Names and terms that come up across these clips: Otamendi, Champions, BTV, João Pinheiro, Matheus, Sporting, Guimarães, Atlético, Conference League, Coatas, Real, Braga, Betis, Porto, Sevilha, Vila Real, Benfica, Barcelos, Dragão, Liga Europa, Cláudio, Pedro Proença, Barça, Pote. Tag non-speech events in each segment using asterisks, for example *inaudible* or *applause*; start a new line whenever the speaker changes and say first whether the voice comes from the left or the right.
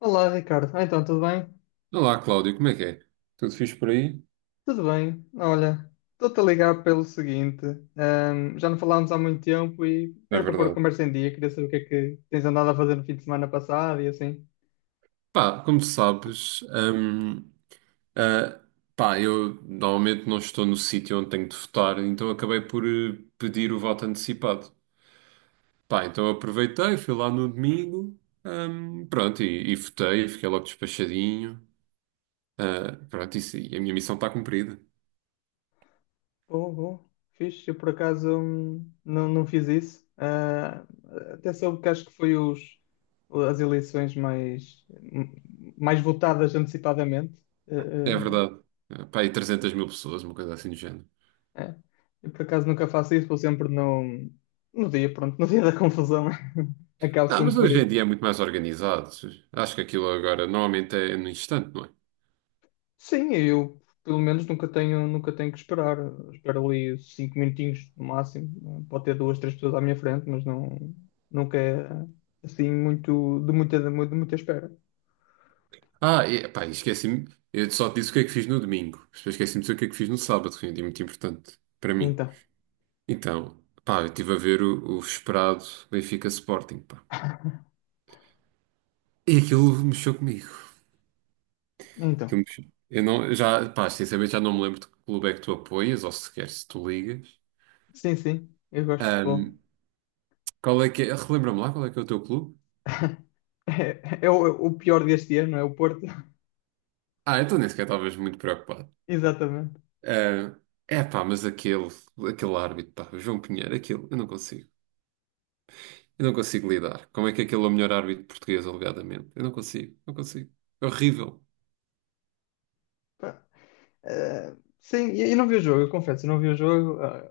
left: Olá, Ricardo. Então, tudo bem?
right: Olá, Cláudio, como é que é? Tudo fixe por aí?
left: Tudo bem. Olha, estou-te a ligar pelo seguinte. Já não falámos há muito tempo e
right: É
left: era para pôr a
right: verdade.
left: conversa em dia. Queria saber o que é que tens andado a fazer no fim de semana passado e assim.
right: Pá, como sabes, ah, pá, eu normalmente não estou no sítio onde tenho de votar, então acabei por pedir o voto antecipado. Pá, então aproveitei, fui lá no domingo, pronto, e votei, fiquei logo despachadinho. Pronto, isso, e a minha missão está cumprida.
left: Bom, bom. Fiz. Eu, por acaso, não, não fiz isso. Até soube que acho que foi os, as eleições mais votadas antecipadamente. Ah,
right: É
left: ah,
right: verdade. Pá, e 300 mil pessoas, uma coisa assim do género.
left: É. Eu por acaso nunca faço isso, vou sempre no dia, pronto, no *laughs* dia da confusão. *laughs* Acabo
right: Mas
left: sempre por
right: hoje em
left: ir.
right: dia é muito mais organizado. Acho que aquilo agora normalmente é no instante, não é?
left: Sim, eu pelo menos nunca tenho que esperar. Espero ali 5 minutinhos no máximo. Pode ter duas, três pessoas à minha frente, mas não, nunca é assim muito de muita espera.
right: E, pá, e esqueci-me. Eu só te disse o que é que fiz no domingo. Mas depois esqueci-me de dizer o que é que fiz no sábado, que foi um dia muito importante para mim.
left: Então,
right: Então, pá, eu estive a ver o esperado Benfica Sporting, pá. E aquilo mexeu comigo.
left: então.
right: Aquilo mexeu. Eu não, já, pá, sinceramente já não me lembro de que clube é que tu apoias, ou sequer se tu ligas.
left: Sim, sim, eu gosto de futebol.
right: Qual é que é? Relembra-me lá qual é que é o teu clube?
left: *laughs* É o pior deste ano, é o Porto.
right: Então nem sequer estavas muito preocupado.
left: *laughs* Exatamente.
right: Ah, É pá, mas aquele árbitro, pá, o João Pinheiro, aquele, eu não consigo. Eu não consigo lidar. Como é que aquele é o melhor árbitro português, alegadamente? Eu não consigo, não consigo. É horrível.
left: Eh, sim, e não vi o jogo, eu confesso, eu não vi o jogo. ah,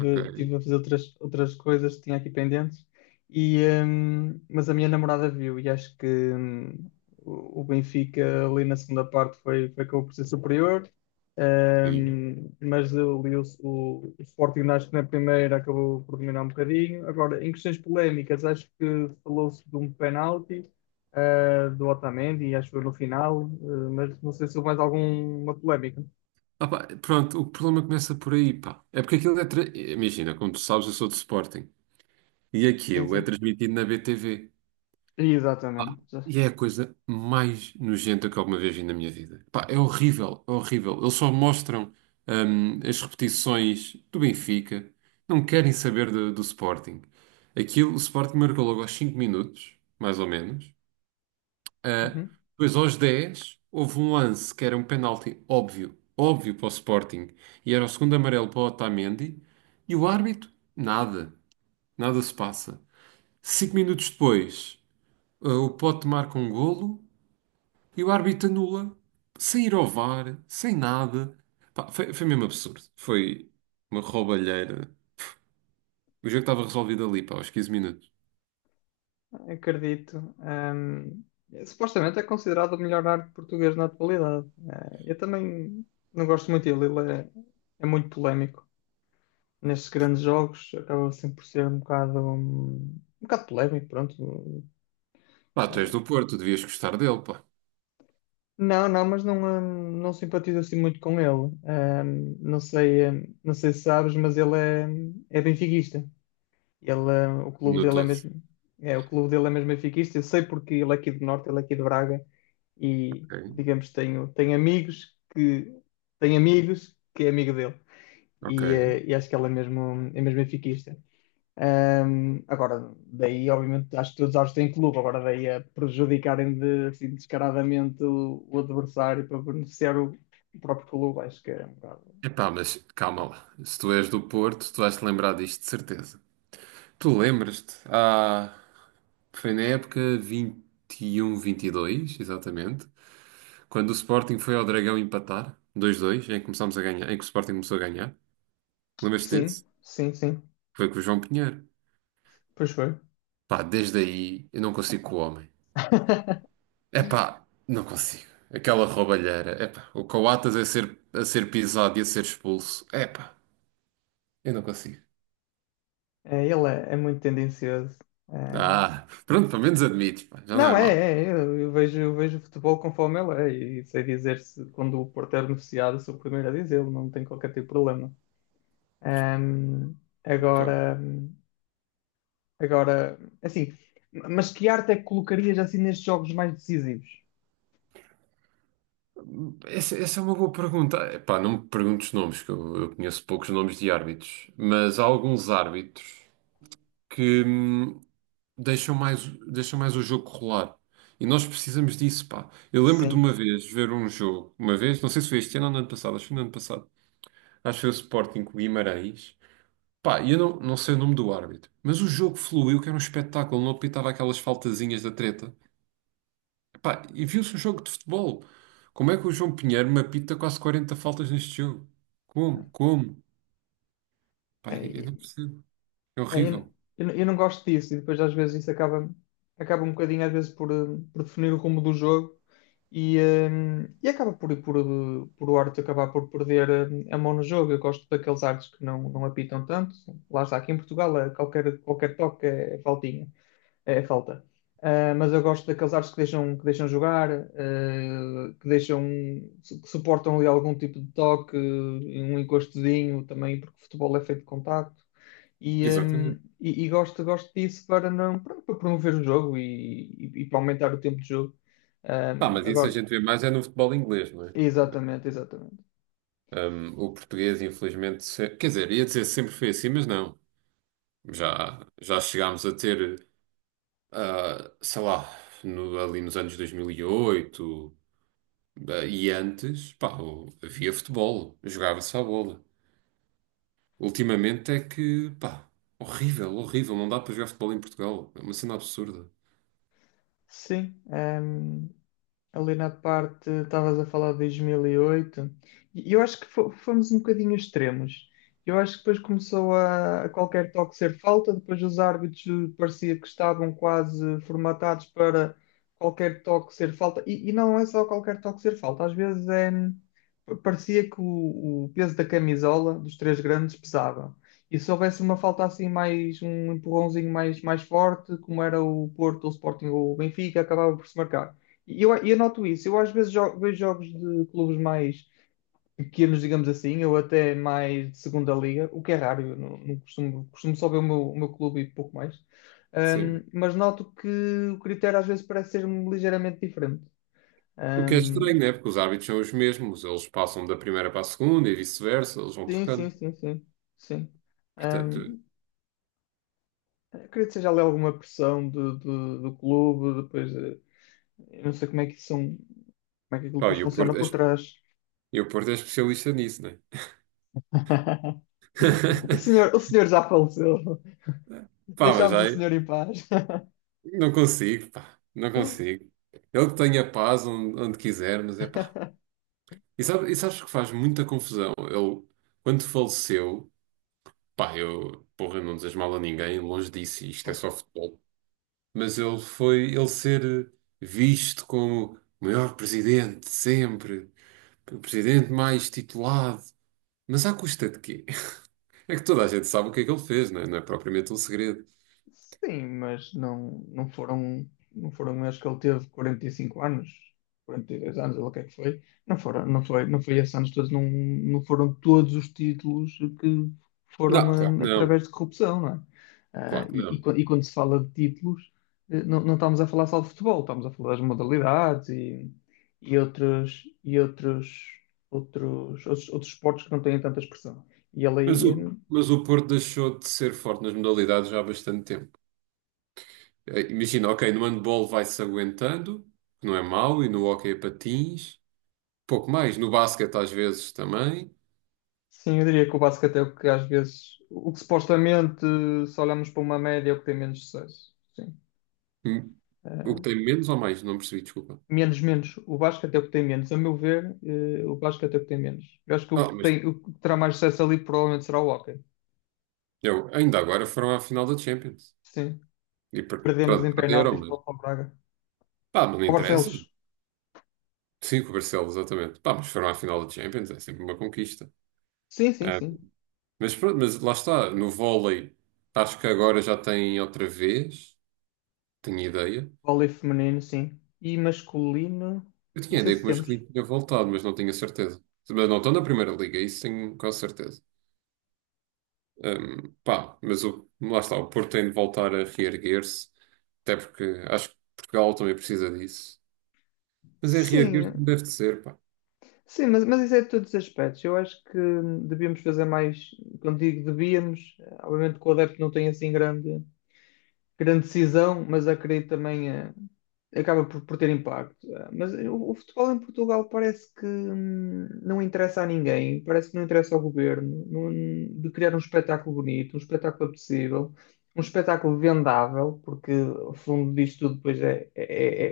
right: Ok.
left: tive a fazer outras, outras coisas que tinha aqui pendentes, e, mas a minha namorada viu e acho que o Benfica ali na segunda parte foi, foi acabou por ser superior.
right: Sim.
left: Mas eu li o Sporting acho que na primeira acabou por dominar um bocadinho. Agora, em questões polémicas, acho que falou-se de um penalti. Do Otamendi, acho que foi no final, mas não sei se houve mais alguma polémica.
right: Pá, pronto, o problema começa por aí, pá. É porque aquilo é. Imagina, como tu sabes, eu sou de Sporting. E
left: Sim,
right: aquilo é
left: sim.
right: transmitido na BTV.
left: Exatamente.
right: E é a coisa mais nojenta que alguma vez vi na minha vida. Pá, é horrível, é horrível. Eles só mostram, as repetições do Benfica. Não querem saber do Sporting. Aquilo, o Sporting marcou logo aos 5 minutos, mais ou menos. Ah,
left: Uhum.
right: Depois, aos 10 houve um lance que era um penalti óbvio, óbvio para o Sporting, e era o segundo amarelo para o Otamendi, e o árbitro, nada, nada se passa. 5 minutos depois, o Pote marca um golo e o árbitro anula, sem ir ao VAR, sem nada. Pá, foi mesmo absurdo. Foi uma roubalheira. O jogo estava resolvido ali, pá, aos 15 minutos.
left: Acredito. Supostamente é considerado o melhor arte português na atualidade. Eu também não gosto muito dele. Ele é muito polémico. Nestes grandes jogos acaba sempre por ser um bocado polémico, pronto.
right: Pá, tu
left: Eh,
right: és do Porto, devias gostar dele, pá.
left: não, não, mas não, não simpatizo assim muito com ele. Não sei, não sei se sabes, mas ele é benfiquista. O clube dele é
right: Notou-se.
left: mesmo, o clube dele é mesmo benfiquista. Eu sei porque ele é aqui do Norte, ele é aqui de Braga e,
right: Ok,
left: digamos, tenho amigos que tem amigos que é amigo dele
right: ok.
left: e acho que ele é mesmo benfiquista. Agora, daí, obviamente, acho que todos os árbitros têm clube, agora daí a prejudicarem de, assim, descaradamente o adversário para beneficiar o próprio clube, acho que é um bocado.
right: Epá, mas calma lá. Se tu és do Porto, tu vais-te lembrar disto, de certeza. Tu lembras-te? Foi na época 21, 22, exatamente, quando o Sporting foi ao Dragão empatar, 2-2, em que começámos a ganhar, em que o Sporting começou a ganhar. Lembras-te
left: Sim,
right: desse?
left: sim, sim.
right: Foi com o João Pinheiro.
left: Pois foi.
right: Pá, desde aí eu não consigo com o homem.
left: *laughs*
right: Epá, não consigo. Aquela roubalheira. Epá, o Coatas a ser pisado e a ser expulso. Epá, eu não consigo.
left: É, ele é muito tendencioso. É.
right: Pronto, pelo menos admites, pá, já não
left: Não,
right: é mau.
left: eu vejo o futebol conforme ele é, e sei dizer se quando o Porto é beneficiado, sou o primeiro a dizê-lo, não tem qualquer tipo de problema. Hum, agora, agora, assim, mas que arte é que colocarias assim nestes jogos mais decisivos?
right: Essa é uma boa pergunta. Epá, não me perguntes os nomes, que eu conheço poucos nomes de árbitros, mas há alguns árbitros que deixam mais o jogo rolar. E nós precisamos disso, pá. Eu lembro de
left: Sim.
right: uma vez ver um jogo, uma vez, não sei se foi este ano ou no ano passado, acho que foi no ano passado, acho que foi o Sporting com o Guimarães. Pá, e eu não sei o nome do árbitro, mas o jogo fluiu, que era um espetáculo, não apitava aquelas faltazinhas da treta. Pá, e viu-se o jogo de futebol. Como é que o João Pinheiro me apita quase 40 faltas neste jogo? Como? Como? Pá, eu
left: É,
right: não percebo. É
left: É, eu, n-
right: horrível.
left: eu não gosto disso e depois às vezes isso acaba um bocadinho às vezes por definir o rumo do jogo e, eh, e acaba por o árbitro acabar por perder a mão no jogo. Eu gosto daqueles árbitros que não apitam tanto. Lá está, aqui em Portugal qualquer toque é faltinha. É falta. Mas eu gosto daqueles árbitros que deixam, que suportam ali algum tipo de toque, um encostozinho também, porque o futebol é feito de contacto. E, hum,
right: Exatamente.
left: e gosto disso para, não, para, para promover o jogo e, e para aumentar o tempo de jogo.
right: Pá,
left: Hum,
right: mas isso a
left: agora,
right: gente vê mais é no futebol inglês, não é?
left: exatamente, exatamente.
right: O português, infelizmente, quer dizer, ia dizer sempre foi assim, mas não. Já chegámos a ter, sei lá, ali nos anos 2008, e antes, pá, havia futebol, jogava-se à bola. Ultimamente é que, pá, horrível, horrível. Não dá para jogar futebol em Portugal. É uma cena absurda.
left: Sim, ali na parte, estavas a falar de 2008, e oito, e eu acho que fomos um bocadinho extremos. Eu acho que depois começou a qualquer toque ser falta, depois os árbitros parecia que estavam quase formatados para qualquer toque ser falta, e não é só qualquer toque ser falta, às vezes parecia que o peso da camisola dos três grandes pesava. E se houvesse uma falta assim mais, um empurrãozinho mais forte, como era o Porto, o Sporting ou o Benfica, acabava por se marcar. E eu noto isso. Eu às vezes vejo jogos de clubes mais pequenos, digamos assim, ou até mais de segunda liga, o que é raro. Eu não, não costumo só ver o meu clube e pouco mais. Ahm,
right: Sim.
left: mas noto que o critério às vezes parece ser ligeiramente diferente.
right: O que é estranho,
left: Ahm,
right: né? Porque os árbitros são os mesmos. Eles passam da primeira para a segunda e vice-versa. Eles vão
left: sim, sim,
right: trocando.
left: sim, sim. Sim.
right: Portanto,
left: Ahm, Eu acredito que seja ali alguma pressão do clube, depois eu não sei como é que são, como é que aquilo
right: pá,
left: depois funciona por trás.
right: E o Porto é especialista nisso, né?
left: *laughs* O
right: *laughs*
left: senhor, o senhor já faleceu.
right: Pá, mas
left: Deixámos o
right: aí
left: senhor em paz.
right: não consigo, pá, não consigo. Ele que tenha paz onde quiser, mas é pá. E sabes que faz muita confusão? Ele, quando faleceu, pá, eu, porra, eu não desejo mal a ninguém, longe disso, isto é só
left: *laughs*
right: futebol. Mas ele ser visto como o maior presidente de sempre, o presidente mais titulado. Mas à custa de quê? *laughs* É que toda a gente sabe o que é que ele fez, não é? Não é propriamente um segredo.
left: Sim, mas não, não foram, acho que ele teve 45 anos, 42 anos, ou o que é que foi. Não foram, não foi esses anos todos, não foram todos os títulos que foram
right: Não, claro que não,
left: através de corrupção, não é? Ah,
right: claro que
left: e, e
right: não.
left: quan- e quando se fala de títulos, não estamos a falar só de futebol, estamos a falar das modalidades e, e outros, e outros, outros esportes que não têm tanta expressão. E ele
right: Mas
left: aí.
right: o, mas o Porto deixou de ser forte nas modalidades já há bastante tempo. Imagina, ok, no handball vai-se aguentando, que não é mau, e no hóquei a patins, pouco mais. No basquete às vezes também.
left: Sim, eu diria que o basquete é o que às vezes, o que supostamente, se olharmos para uma média, é o que tem menos sucesso. Sim.
right: Hum, O
left: Eh,
right: que tem menos ou mais? Não percebi, desculpa.
left: menos, menos. O basquete é o que tem menos. A meu ver, o basquete é o que tem menos. Eu acho que o que
right: Mas
left: tem, o que terá mais sucesso ali provavelmente será o hóquei.
right: Ainda agora foram à final da Champions.
left: Sim.
right: E
left: Perdemos
right: pronto,
left: em
right: perderam,
left: penaltis
right: mas
left: para o Braga.
right: pá, mas não
left: O
right: interessa.
left: Barcelos.
right: Sim, com o Barcelos, exatamente. Pá, mas foram à final da Champions, é sempre uma conquista.
left: Sim, sim,
right: É.
left: sim.
right: Mas pronto, mas lá está, no vôlei, acho que agora já tem outra vez, tenho ideia.
left: Vôlei feminino, sim. E masculino,
right: Eu
left: não
right: tinha
left: sei
right: ideia
left: se
right: que o
left: temos.
right: masculino tinha voltado, mas não tinha certeza. Mas não estão na primeira liga, isso tenho quase certeza. Pá, lá está, o Porto tem de voltar a reerguer-se, até porque acho que Portugal também precisa disso. Mas é reerguer-se como
left: Sim,
right: deve de ser, pá.
left: sim, mas isso é de todos os aspectos. Eu acho que devíamos fazer mais, quando digo devíamos, obviamente que o adepto não tem assim grande, grande decisão, mas acredito também acaba por ter impacto. Mas o futebol em Portugal parece que não interessa a ninguém, parece que não interessa ao governo, de criar um espetáculo bonito, um espetáculo apetecível, um espetáculo vendável, porque o fundo disto tudo depois é, é,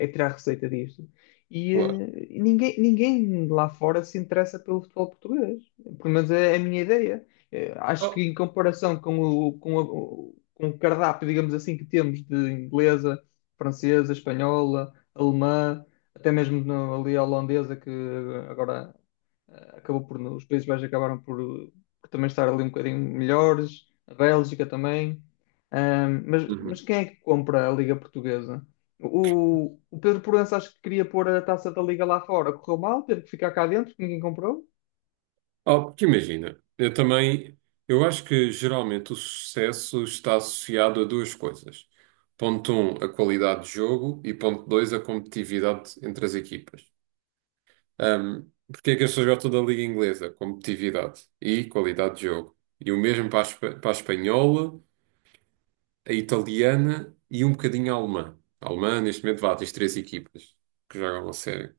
left: é- é tirar receita disto. E
right: Claro.
left: eh, ninguém, ninguém lá fora se interessa pelo futebol português. Pelo menos é a minha ideia. Acho que
right: Oh,
left: em comparação com o, com a- o- com o cardápio, digamos assim, que temos de inglesa, francesa, espanhola, alemã, até mesmo ali a holandesa, que agora acabou por, os Países Baixos acabaram por também estar ali um bocadinho melhores, a Bélgica também. Mas
right: uhum.
left: quem é que compra a Liga Portuguesa? O Pedro Proença acho que queria pôr a taça da Liga lá fora, correu mal, teve que ficar cá dentro, ninguém comprou.
right: Oh, porque imagina, eu também, eu acho que geralmente o sucesso está associado a duas coisas. Ponto um, a qualidade de jogo e ponto dois, a competitividade entre as equipas. Um, porque é que as pessoas gostam da Liga Inglesa? Competitividade e qualidade de jogo. E o mesmo para a espanhola, a italiana e um bocadinho a alemã. A alemã, neste momento, vá, tens três equipas que jogam a sério.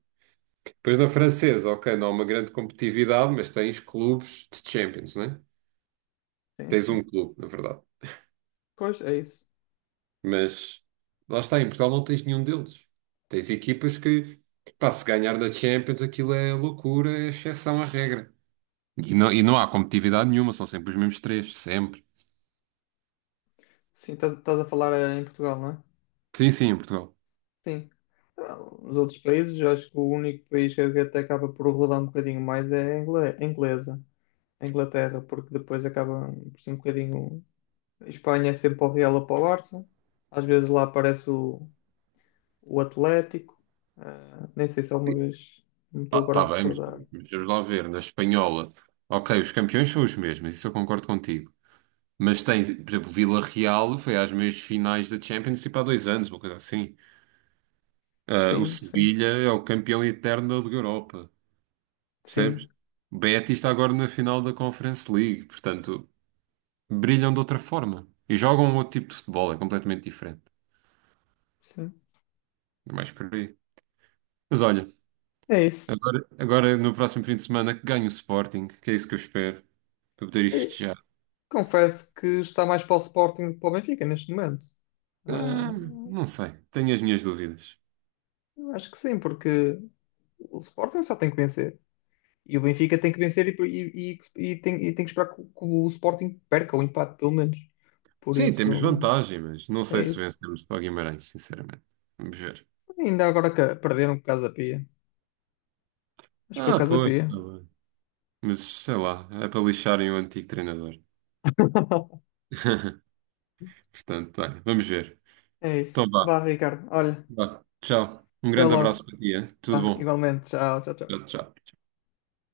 right: Depois na francesa, ok, não há uma grande competitividade, mas tens clubes de Champions, né?
left: Sim,
right: Tens um
left: sim.
right: clube, na verdade.
left: Pois, é isso.
right: Mas lá está, em Portugal não tens nenhum deles. Tens equipas que, pá, se ganhar da Champions, aquilo é loucura, é exceção à regra. E não há competitividade nenhuma, são sempre os mesmos três, sempre.
left: Sim, estás a falar em Portugal, não é?
right: Sim, sim, em Portugal.
left: Sim. Não, nos outros países, eu acho que o único país que até acaba por rodar um bocadinho mais é a inglesa, a Inglaterra, porque depois acaba por ser um bocadinho. A Espanha é sempre para o Real ou para o Barça, às vezes lá aparece o Atlético, nem sei se alguma vez, não me estou agora a
right: Tá bem,
left: recordar.
right: mas vamos lá ver, na espanhola. Ok, os campeões são os mesmos, isso eu concordo contigo. Mas tens, por exemplo, o Vila Real foi às meias finais da Champions, tipo há 2 anos, uma coisa assim. O
left: Sim, sim,
right: Sevilha é o campeão eterno da Liga Europa, percebes?
left: sim,
right: O Betis está agora na final da Conference League, portanto, brilham de outra forma e jogam um outro tipo de futebol, é completamente diferente.
left: sim.
right: É mais por aí. Mas olha,
left: É isso.
right: agora no próximo fim de semana que ganho o Sporting, que é isso que eu espero, para poder ir
left: E
right: festejar.
left: confesso que está mais para o Sporting do que para o Benfica neste momento. Ah,
right: Ah, não sei, tenho as minhas dúvidas.
left: eu acho que sim, porque o Sporting só tem que vencer. E o Benfica tem que vencer e tem que esperar que o Sporting perca o empate, pelo menos. Por
right: Sim,
left: isso,
right: temos
left: hum,
right: vantagem, mas não
left: é
right: sei se
left: isso.
right: vencemos para o Guimarães, sinceramente. Vamos ver.
left: Ainda agora que perderam por o da Pia. Mas foi o causa
right: Pois, tá
left: Pia.
right: bem. Mas sei lá, é para lixarem o antigo treinador.
left: *laughs*
right: *laughs* Portanto, olha, vamos ver.
left: É isso.
right: Então
left: Vá,
right: vá,
left: Ricardo. Olha,
right: vá. Tchau. Um
left: até
right: grande abraço
left: logo.
right: para ti, hein? Tudo
left: Vá,
right: bom.
left: igualmente. Tchau, tchau, tchau.
right: Tchau, tchau.